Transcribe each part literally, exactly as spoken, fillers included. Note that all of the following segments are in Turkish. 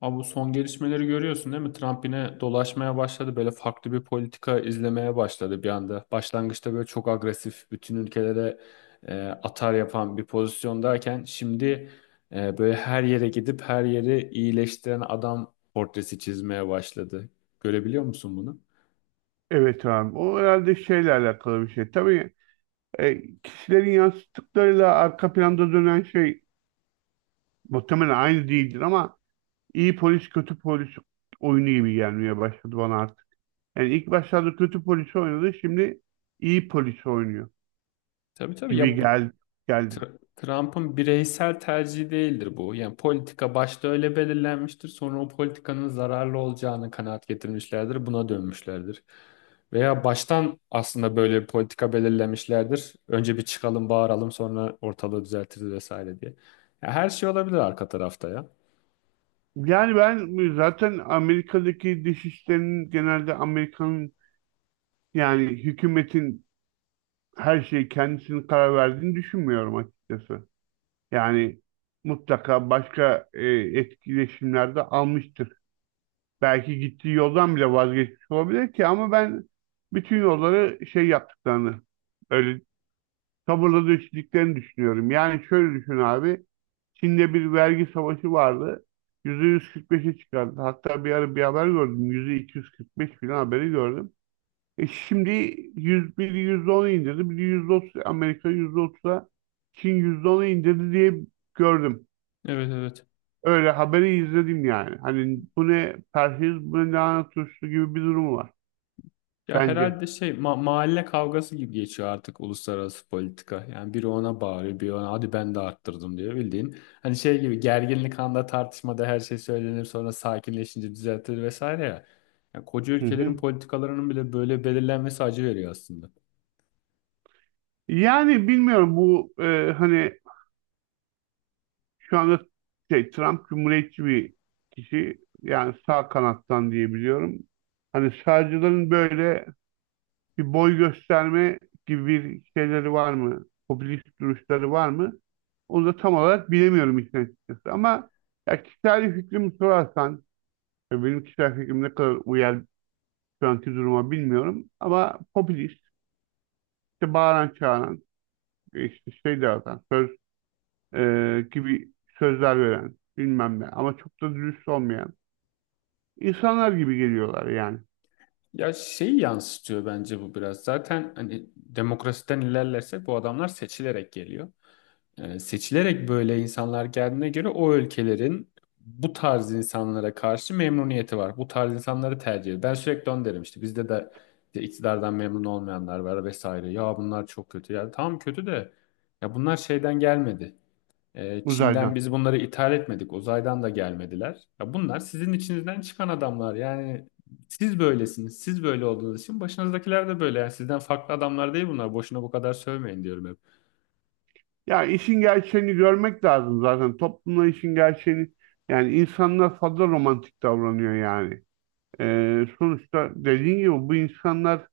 Abi bu son gelişmeleri görüyorsun değil mi? Trump yine dolaşmaya başladı. Böyle farklı bir politika izlemeye başladı bir anda. Başlangıçta böyle çok agresif, bütün ülkelere e, atar yapan bir pozisyondayken şimdi e, böyle her yere gidip her yeri iyileştiren adam portresi çizmeye başladı. Görebiliyor musun bunu? Evet abi. O herhalde şeyle alakalı bir şey. Tabii e, kişilerin yansıttıklarıyla arka planda dönen şey muhtemelen aynı değildir ama iyi polis kötü polis oyunu gibi gelmeye başladı bana artık. Yani ilk başlarda kötü polis oynadı, şimdi iyi polis oynuyor Tabii tabii gibi ya bu geldi. geldi. Tr- Trump'ın bireysel tercihi değildir bu. Yani politika başta öyle belirlenmiştir. Sonra o politikanın zararlı olacağını kanaat getirmişlerdir. Buna dönmüşlerdir. Veya baştan aslında böyle bir politika belirlemişlerdir. Önce bir çıkalım, bağıralım, sonra ortalığı düzeltiriz vesaire diye. Ya her şey olabilir arka tarafta ya. Yani ben zaten Amerika'daki dış işlerinin genelde Amerika'nın yani hükümetin her şeyi kendisinin karar verdiğini düşünmüyorum açıkçası. Yani mutlaka başka e, etkileşimlerde almıştır. Belki gittiği yoldan bile vazgeçmiş olabilir ki ama ben bütün yolları şey yaptıklarını, öyle sabırla döşediklerini düşünüyorum. Yani şöyle düşün abi, Çin'de bir vergi savaşı vardı. yüzde yüz kırk beşe çıkardı. Hatta bir ara bir haber gördüm. yüzde iki yüz kırk beş falan haberi gördüm. E şimdi yüz bir yüzde ona indirdi. Bir yüzde otuz, Amerika yüzde otuza, Çin yüzde ona indirdi diye gördüm. Evet evet. Öyle haberi izledim yani. Hani bu ne perhiz, bu ne lahana turşusu gibi bir durum var Ya bence. herhalde şey ma- mahalle kavgası gibi geçiyor artık uluslararası politika. Yani biri ona bağırıyor, biri ona hadi ben de arttırdım diyor bildiğin. Hani şey gibi gerginlik anda tartışmada her şey söylenir sonra sakinleşince düzeltilir vesaire ya. Yani koca Hı ülkelerin hı. politikalarının bile böyle belirlenmesi acı veriyor aslında. Yani bilmiyorum bu e, hani şu anda şey Trump cumhuriyetçi bir kişi, yani sağ kanattan diye biliyorum. Hani sağcıların böyle bir boy gösterme gibi bir şeyleri var mı? Popülist duruşları var mı? Onu da tam olarak bilemiyorum işin açıkçası. Ama ya kişisel fikrimi sorarsan, ya benim kişisel fikrim ne kadar uyar şu anki duruma bilmiyorum ama popülist, işte bağıran çağıran, işte şey dağıtan, söz e, gibi sözler veren bilmem ne ama çok da dürüst olmayan insanlar gibi geliyorlar yani, Ya şeyi yansıtıyor bence bu biraz. Zaten hani demokrasiden ilerlersek bu adamlar seçilerek geliyor. E, seçilerek böyle insanlar geldiğine göre o ülkelerin bu tarz insanlara karşı memnuniyeti var. Bu tarz insanları tercih ediyor. Ben sürekli onu derim işte bizde de işte iktidardan memnun olmayanlar var vesaire. Ya bunlar çok kötü. Ya tamam kötü de ya bunlar şeyden gelmedi. E, Çin'den uzaydan. biz bunları ithal etmedik. Uzaydan da gelmediler. Ya bunlar sizin içinizden çıkan adamlar. Yani siz böylesiniz. Siz böyle olduğunuz için başınızdakiler de böyle. Yani sizden farklı adamlar değil bunlar. Boşuna bu kadar sövmeyin diyorum hep. Ya işin gerçeğini görmek lazım zaten, toplumda işin gerçeğini, yani insanlar fazla romantik davranıyor yani. E, sonuçta dediğin gibi bu insanlar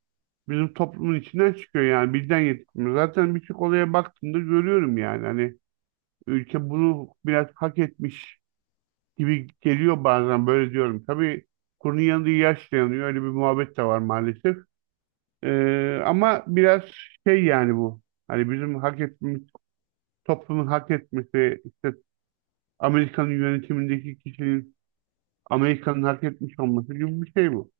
bizim toplumun içinden çıkıyor, yani birden yetişmiyor. Zaten birçok olaya baktığımda görüyorum yani, hani Ülke bunu biraz hak etmiş gibi geliyor bazen, böyle diyorum. Tabii kurunun yanında yaş dayanıyor. Öyle bir muhabbet de var maalesef. Ee, ama biraz şey yani bu. Hani bizim hak etmemiz, toplumun hak etmesi, işte Amerika'nın yönetimindeki kişinin Amerika'nın hak etmiş olması gibi bir şey bu.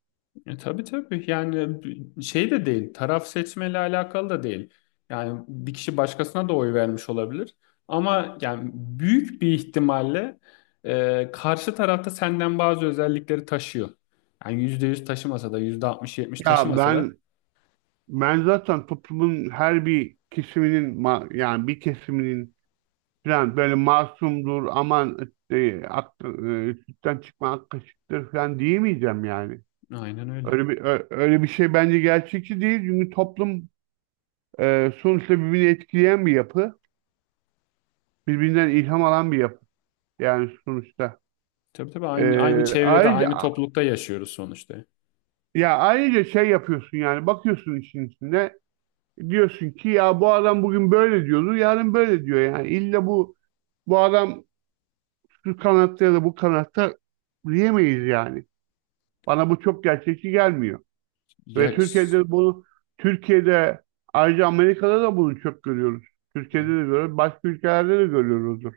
E, tabii tabii yani şey de değil, taraf seçmeyle alakalı da değil. Yani bir kişi başkasına da oy vermiş olabilir. Ama yani büyük bir ihtimalle e, karşı tarafta senden bazı özellikleri taşıyor. Yani yüzde yüz taşımasa da yüzde altmış yetmiş Ya taşımasa da ben ben zaten toplumun her bir kesiminin ma- yani bir kesiminin falan böyle masumdur, aman e, ak- e, sütten çıkma ak kaşıktır falan diyemeyeceğim yani. aynen öyle. Öyle bir ö- öyle bir şey bence gerçekçi değil, çünkü toplum e, sonuçta birbirini etkileyen bir yapı, birbirinden ilham alan bir yapı yani sonuçta. Tabii tabii E, aynı, aynı çevrede aynı Ayrıca, toplulukta yaşıyoruz sonuçta. ya ayrıca şey yapıyorsun yani, bakıyorsun işin içinde, diyorsun ki ya bu adam bugün böyle diyordu yarın böyle diyor, yani illa bu bu adam şu kanatta ya da bu kanatta diyemeyiz yani. Bana bu çok gerçekçi gelmiyor. Ve Ya, Türkiye'de bunu, Türkiye'de, ayrıca Amerika'da da bunu çok görüyoruz. Türkiye'de de görüyoruz. Başka ülkelerde de görüyoruzdur.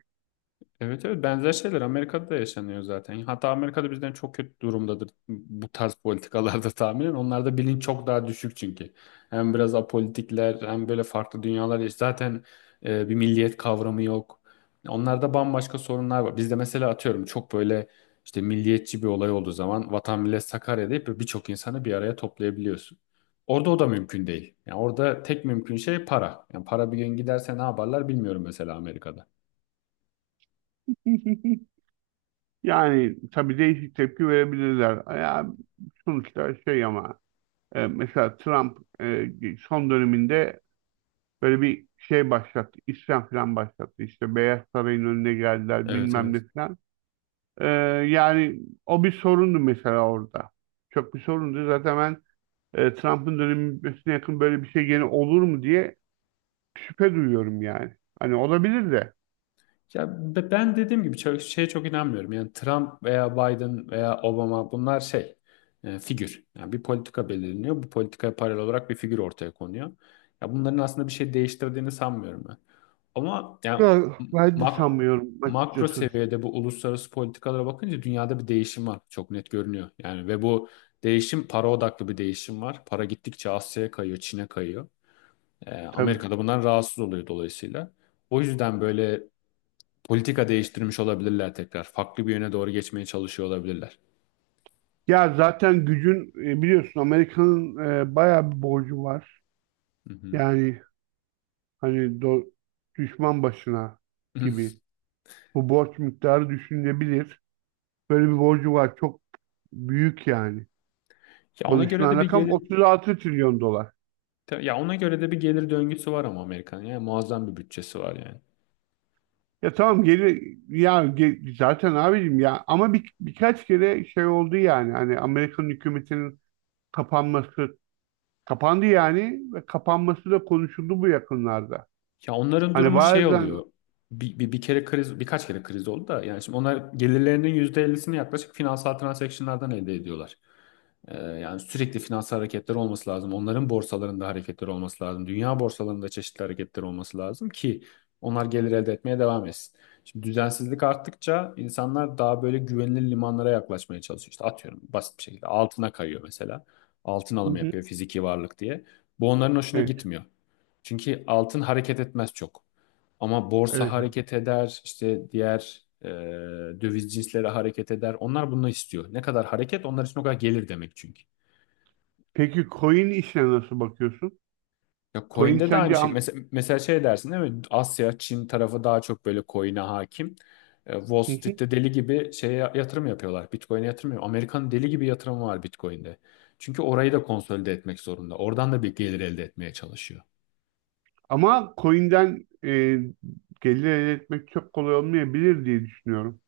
evet evet, benzer şeyler Amerika'da da yaşanıyor zaten. Hatta Amerika'da bizden çok kötü durumdadır bu tarz politikalarda tahminen. Onlarda bilinç çok daha düşük çünkü. Hem biraz apolitikler hem böyle farklı dünyalar yaş- zaten e, bir milliyet kavramı yok. Onlarda bambaşka sorunlar var. Bizde mesela atıyorum çok böyle işte milliyetçi bir olay olduğu zaman Vatan Millet Sakarya deyip birçok insanı bir araya toplayabiliyorsun. Orada o da mümkün değil. Yani orada tek mümkün şey para. Yani para bir gün giderse ne yaparlar bilmiyorum mesela Amerika'da. Yani tabii değişik tepki verebilirler. Ya, sonuçta şey ama e, mesela Trump e, son döneminde böyle bir şey başlattı. İsyan falan başlattı. İşte Beyaz Saray'ın önüne geldiler Evet bilmem ne evet. falan. E, Yani o bir sorundu mesela orada. Çok bir sorundu. Zaten ben e, Trump'ın dönemi bitmesine yakın böyle bir şey gene olur mu diye şüphe duyuyorum yani. Hani olabilir de. Ya be- ben dediğim gibi çok, şeye çok inanmıyorum. Yani Trump veya Biden veya Obama bunlar şey e, figür. Yani bir politika belirleniyor. Bu politikaya paralel olarak bir figür ortaya konuyor. Ya bunların aslında bir şey değiştirdiğini sanmıyorum ben. Ama yani Ya, ben de mak sanmıyorum makro açıkçası, seviyede bu uluslararası politikalara bakınca dünyada bir değişim var. Çok net görünüyor. Yani ve bu değişim para odaklı bir değişim var. Para gittikçe Asya'ya kayıyor, Çin'e kayıyor. E, tabii. Amerika da bundan rahatsız oluyor dolayısıyla. O yüzden böyle politika değiştirmiş olabilirler tekrar. Farklı bir yöne doğru geçmeye çalışıyor olabilirler. Ya zaten gücün e, biliyorsun, Amerika'nın e, bayağı bir borcu var. Hı hı. Yani hani do- düşman başına Hı. gibi. Bu borç miktarı düşünülebilir. Böyle bir borcu var. Çok büyük yani. Ya ona göre Konuşulan de bir rakam gelir otuz altı trilyon dolar. ya ona göre de bir gelir döngüsü var ama Amerika'nın yani muazzam bir bütçesi var yani. Ya tamam geri, ya ge- zaten abicim ya, ama bir, birkaç kere şey oldu yani, hani Amerikan hükümetinin kapanması kapandı yani, ve kapanması da konuşuldu bu yakınlarda. Ya onların Hani durumu şey bazen. oluyor. Bir, bir, bir kere kriz, birkaç kere kriz oldu da yani şimdi onlar gelirlerinin yüzde ellisini yaklaşık finansal transaction'lardan elde ediyorlar. Ee, yani sürekli finansal hareketler olması lazım. Onların borsalarında hareketler olması lazım. Dünya borsalarında çeşitli hareketler olması lazım ki onlar gelir elde etmeye devam etsin. Şimdi düzensizlik arttıkça insanlar daha böyle güvenilir limanlara yaklaşmaya çalışıyor. İşte atıyorum basit bir şekilde altına kayıyor mesela. Altın Hı alımı hı. yapıyor fiziki varlık diye. Bu onların hoşuna Evet, gitmiyor. Çünkü altın hareket etmez çok. Ama borsa evet. hareket eder, işte diğer e, döviz cinsleri hareket eder. Onlar bunu istiyor. Ne kadar hareket onlar için o kadar gelir demek çünkü. Peki coin işine nasıl bakıyorsun? Ya Coin coin'de de sence aynı şey. am- Mesela, mesela şey dersin değil mi? Asya, Çin tarafı daha çok böyle coin'e hakim. E, Wall Hı hı. Street'te deli gibi şeye yatırım yapıyorlar. Bitcoin'e yatırım yapıyor. Amerika'nın deli gibi yatırımı var Bitcoin'de. Çünkü orayı da konsolide etmek zorunda. Oradan da bir gelir elde etmeye çalışıyor. Ama coin'den e, gelir elde etmek çok kolay olmayabilir diye düşünüyorum.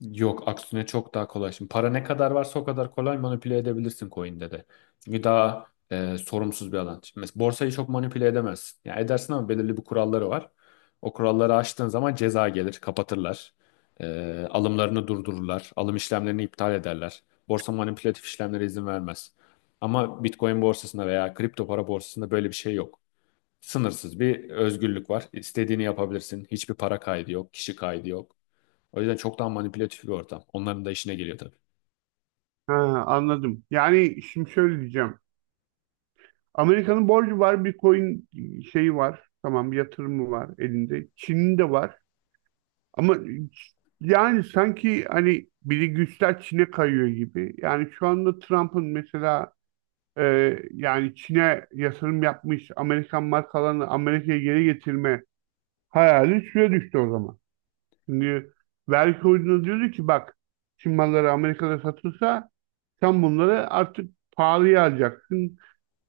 Yok aksine çok daha kolay. Şimdi para ne kadar varsa o kadar kolay manipüle edebilirsin coin'de de. Çünkü daha e, sorumsuz bir alan. Şimdi mesela borsayı çok manipüle edemezsin. Yani edersin ama belirli bir kuralları var. O kuralları aştığın zaman ceza gelir, kapatırlar. E, alımlarını durdururlar. Alım işlemlerini iptal ederler. Borsa manipülatif işlemlere izin vermez. Ama Bitcoin borsasında veya kripto para borsasında böyle bir şey yok. Sınırsız bir özgürlük var. İstediğini yapabilirsin. Hiçbir para kaydı yok, kişi kaydı yok. O yüzden çok daha manipülatif bir ortam. Onların da işine geliyor tabii. Ha, anladım. Yani şimdi şöyle diyeceğim. Amerika'nın borcu var, Bitcoin şeyi var. Tamam, yatırımı var elinde. Çin'in de var. Ama yani sanki hani biri güçler Çin'e kayıyor gibi. Yani şu anda Trump'ın mesela e, yani Çin'e yatırım yapmış Amerikan markalarını Amerika'ya geri getirme hayali suya düştü o zaman. Çünkü vergi koyduğunda diyordu ki, bak, Çin malları Amerika'da satılsa sen bunları artık pahalıya alacaksın.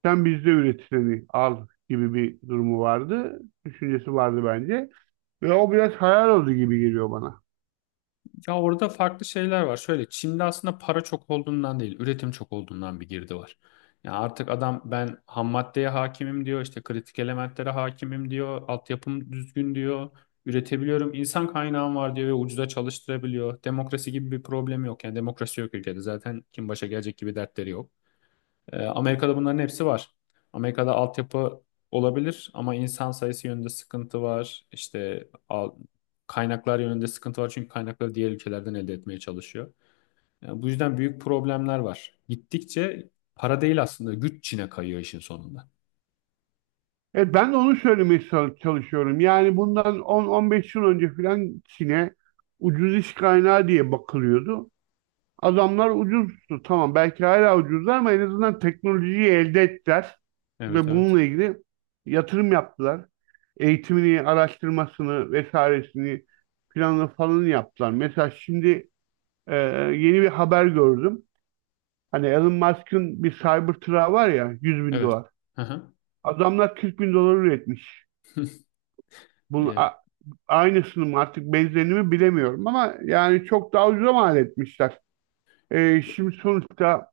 Sen bizde üretileni al gibi bir durumu vardı. Düşüncesi vardı bence. Ve o biraz hayal oldu gibi geliyor bana. Ya orada farklı şeyler var. Şöyle Çin'de aslında para çok olduğundan değil, üretim çok olduğundan bir girdi var. Ya artık adam ben ham maddeye hakimim diyor, işte kritik elementlere hakimim diyor, altyapım düzgün diyor, üretebiliyorum, insan kaynağım var diyor ve ucuza çalıştırabiliyor. Demokrasi gibi bir problem yok. Yani demokrasi yok ülkede. Zaten kim başa gelecek gibi dertleri yok. Ee, Amerika'da bunların hepsi var. Amerika'da altyapı olabilir ama insan sayısı yönünde sıkıntı var. İşte al- kaynaklar yönünde sıkıntı var çünkü kaynakları diğer ülkelerden elde etmeye çalışıyor. Yani bu yüzden büyük problemler var. Gittikçe para değil aslında güç Çin'e kayıyor işin sonunda. Evet, ben de onu söylemeye çalışıyorum. Yani bundan on on beş yıl önce filan Çin'e ucuz iş kaynağı diye bakılıyordu. Adamlar ucuzdu. Tamam, belki hala ucuzlar ama en azından teknolojiyi elde ettiler. Evet Ve evet. bununla ilgili yatırım yaptılar. Eğitimini, araştırmasını, vesairesini, planını falan yaptılar. Mesela şimdi Ee, yeni bir haber gördüm. Hani Elon Musk'ın bir Cybertruck'ı var ya, yüz bin Evet. dolar. Hı hı. Adamlar kırk bin dolar üretmiş. Bunun a- aynısını mı artık benzerini mi bilemiyorum ama yani çok daha ucuza mal etmişler. Ee, şimdi sonuçta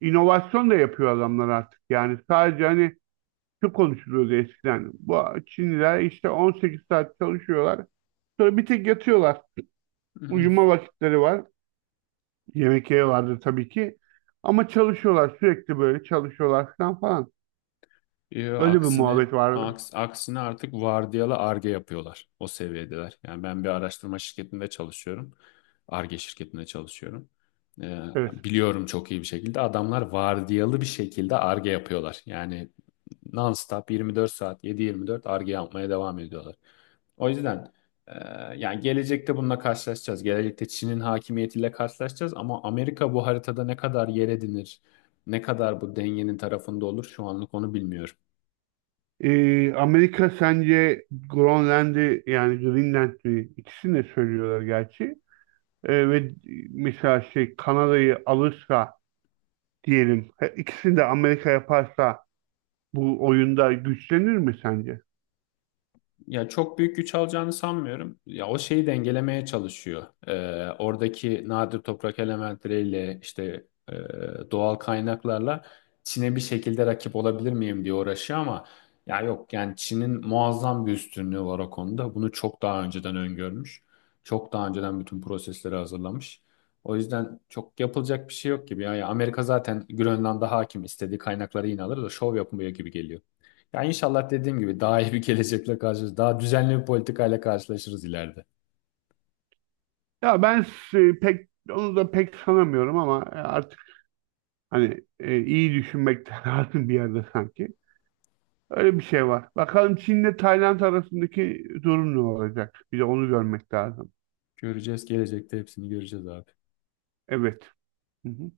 inovasyon da yapıyor adamlar artık. Yani sadece hani şu konuşuluyordu eskiden: bu Çinliler işte on sekiz saat çalışıyorlar. Sonra bir tek yatıyorlar. Evet. Uyuma vakitleri var. Yemek yeri vardı tabii ki. Ama çalışıyorlar, sürekli böyle çalışıyorlar falan falan. Yo, Öyle bir aksine muhabbet vardı. aks, aksine artık vardiyalı arge yapıyorlar. O seviyedeler. Yani ben bir araştırma şirketinde çalışıyorum. Arge şirketinde çalışıyorum. Ee, Evet. Biliyorum, çok iyi bir şekilde adamlar vardiyalı bir şekilde arge yapıyorlar. Yani non-stop yirmi dört saat yedi yirmi dört arge yapmaya devam ediyorlar. O yüzden e, yani gelecekte bununla karşılaşacağız. Gelecekte Çin'in hakimiyetiyle karşılaşacağız ama Amerika bu haritada ne kadar yer edinir, ne kadar bu dengenin tarafında olur şu anlık onu bilmiyorum. Ee, Amerika sence Grönland'i, yani Greenland'i, ikisini de söylüyorlar gerçi. Ee, ve mesela şey, Kanada'yı alırsa diyelim, he- ikisini de Amerika yaparsa bu oyunda güçlenir mi sence? Ya çok büyük güç alacağını sanmıyorum. Ya o şeyi dengelemeye çalışıyor. Ee, oradaki nadir toprak elementleriyle işte e, doğal kaynaklarla Çin'e bir şekilde rakip olabilir miyim diye uğraşıyor ama ya yok yani Çin'in muazzam bir üstünlüğü var o konuda. Bunu çok daha önceden öngörmüş. Çok daha önceden bütün prosesleri hazırlamış. O yüzden çok yapılacak bir şey yok gibi. ya Ya Amerika zaten Grönland'a hakim, istediği kaynakları yine alır da şov yapmıyor gibi geliyor. Yani inşallah dediğim gibi daha iyi bir gelecekle karşılaşırız. Daha düzenli bir politikayla karşılaşırız ileride. Ya ben s- pek onu da pek sanamıyorum ama e, artık hani e, iyi düşünmek lazım bir yerde sanki. Öyle bir şey var. Bakalım Çin'le Tayland arasındaki durum ne olacak? Bir de onu görmek lazım. Göreceğiz, gelecekte hepsini göreceğiz abi. Evet. Hı hı.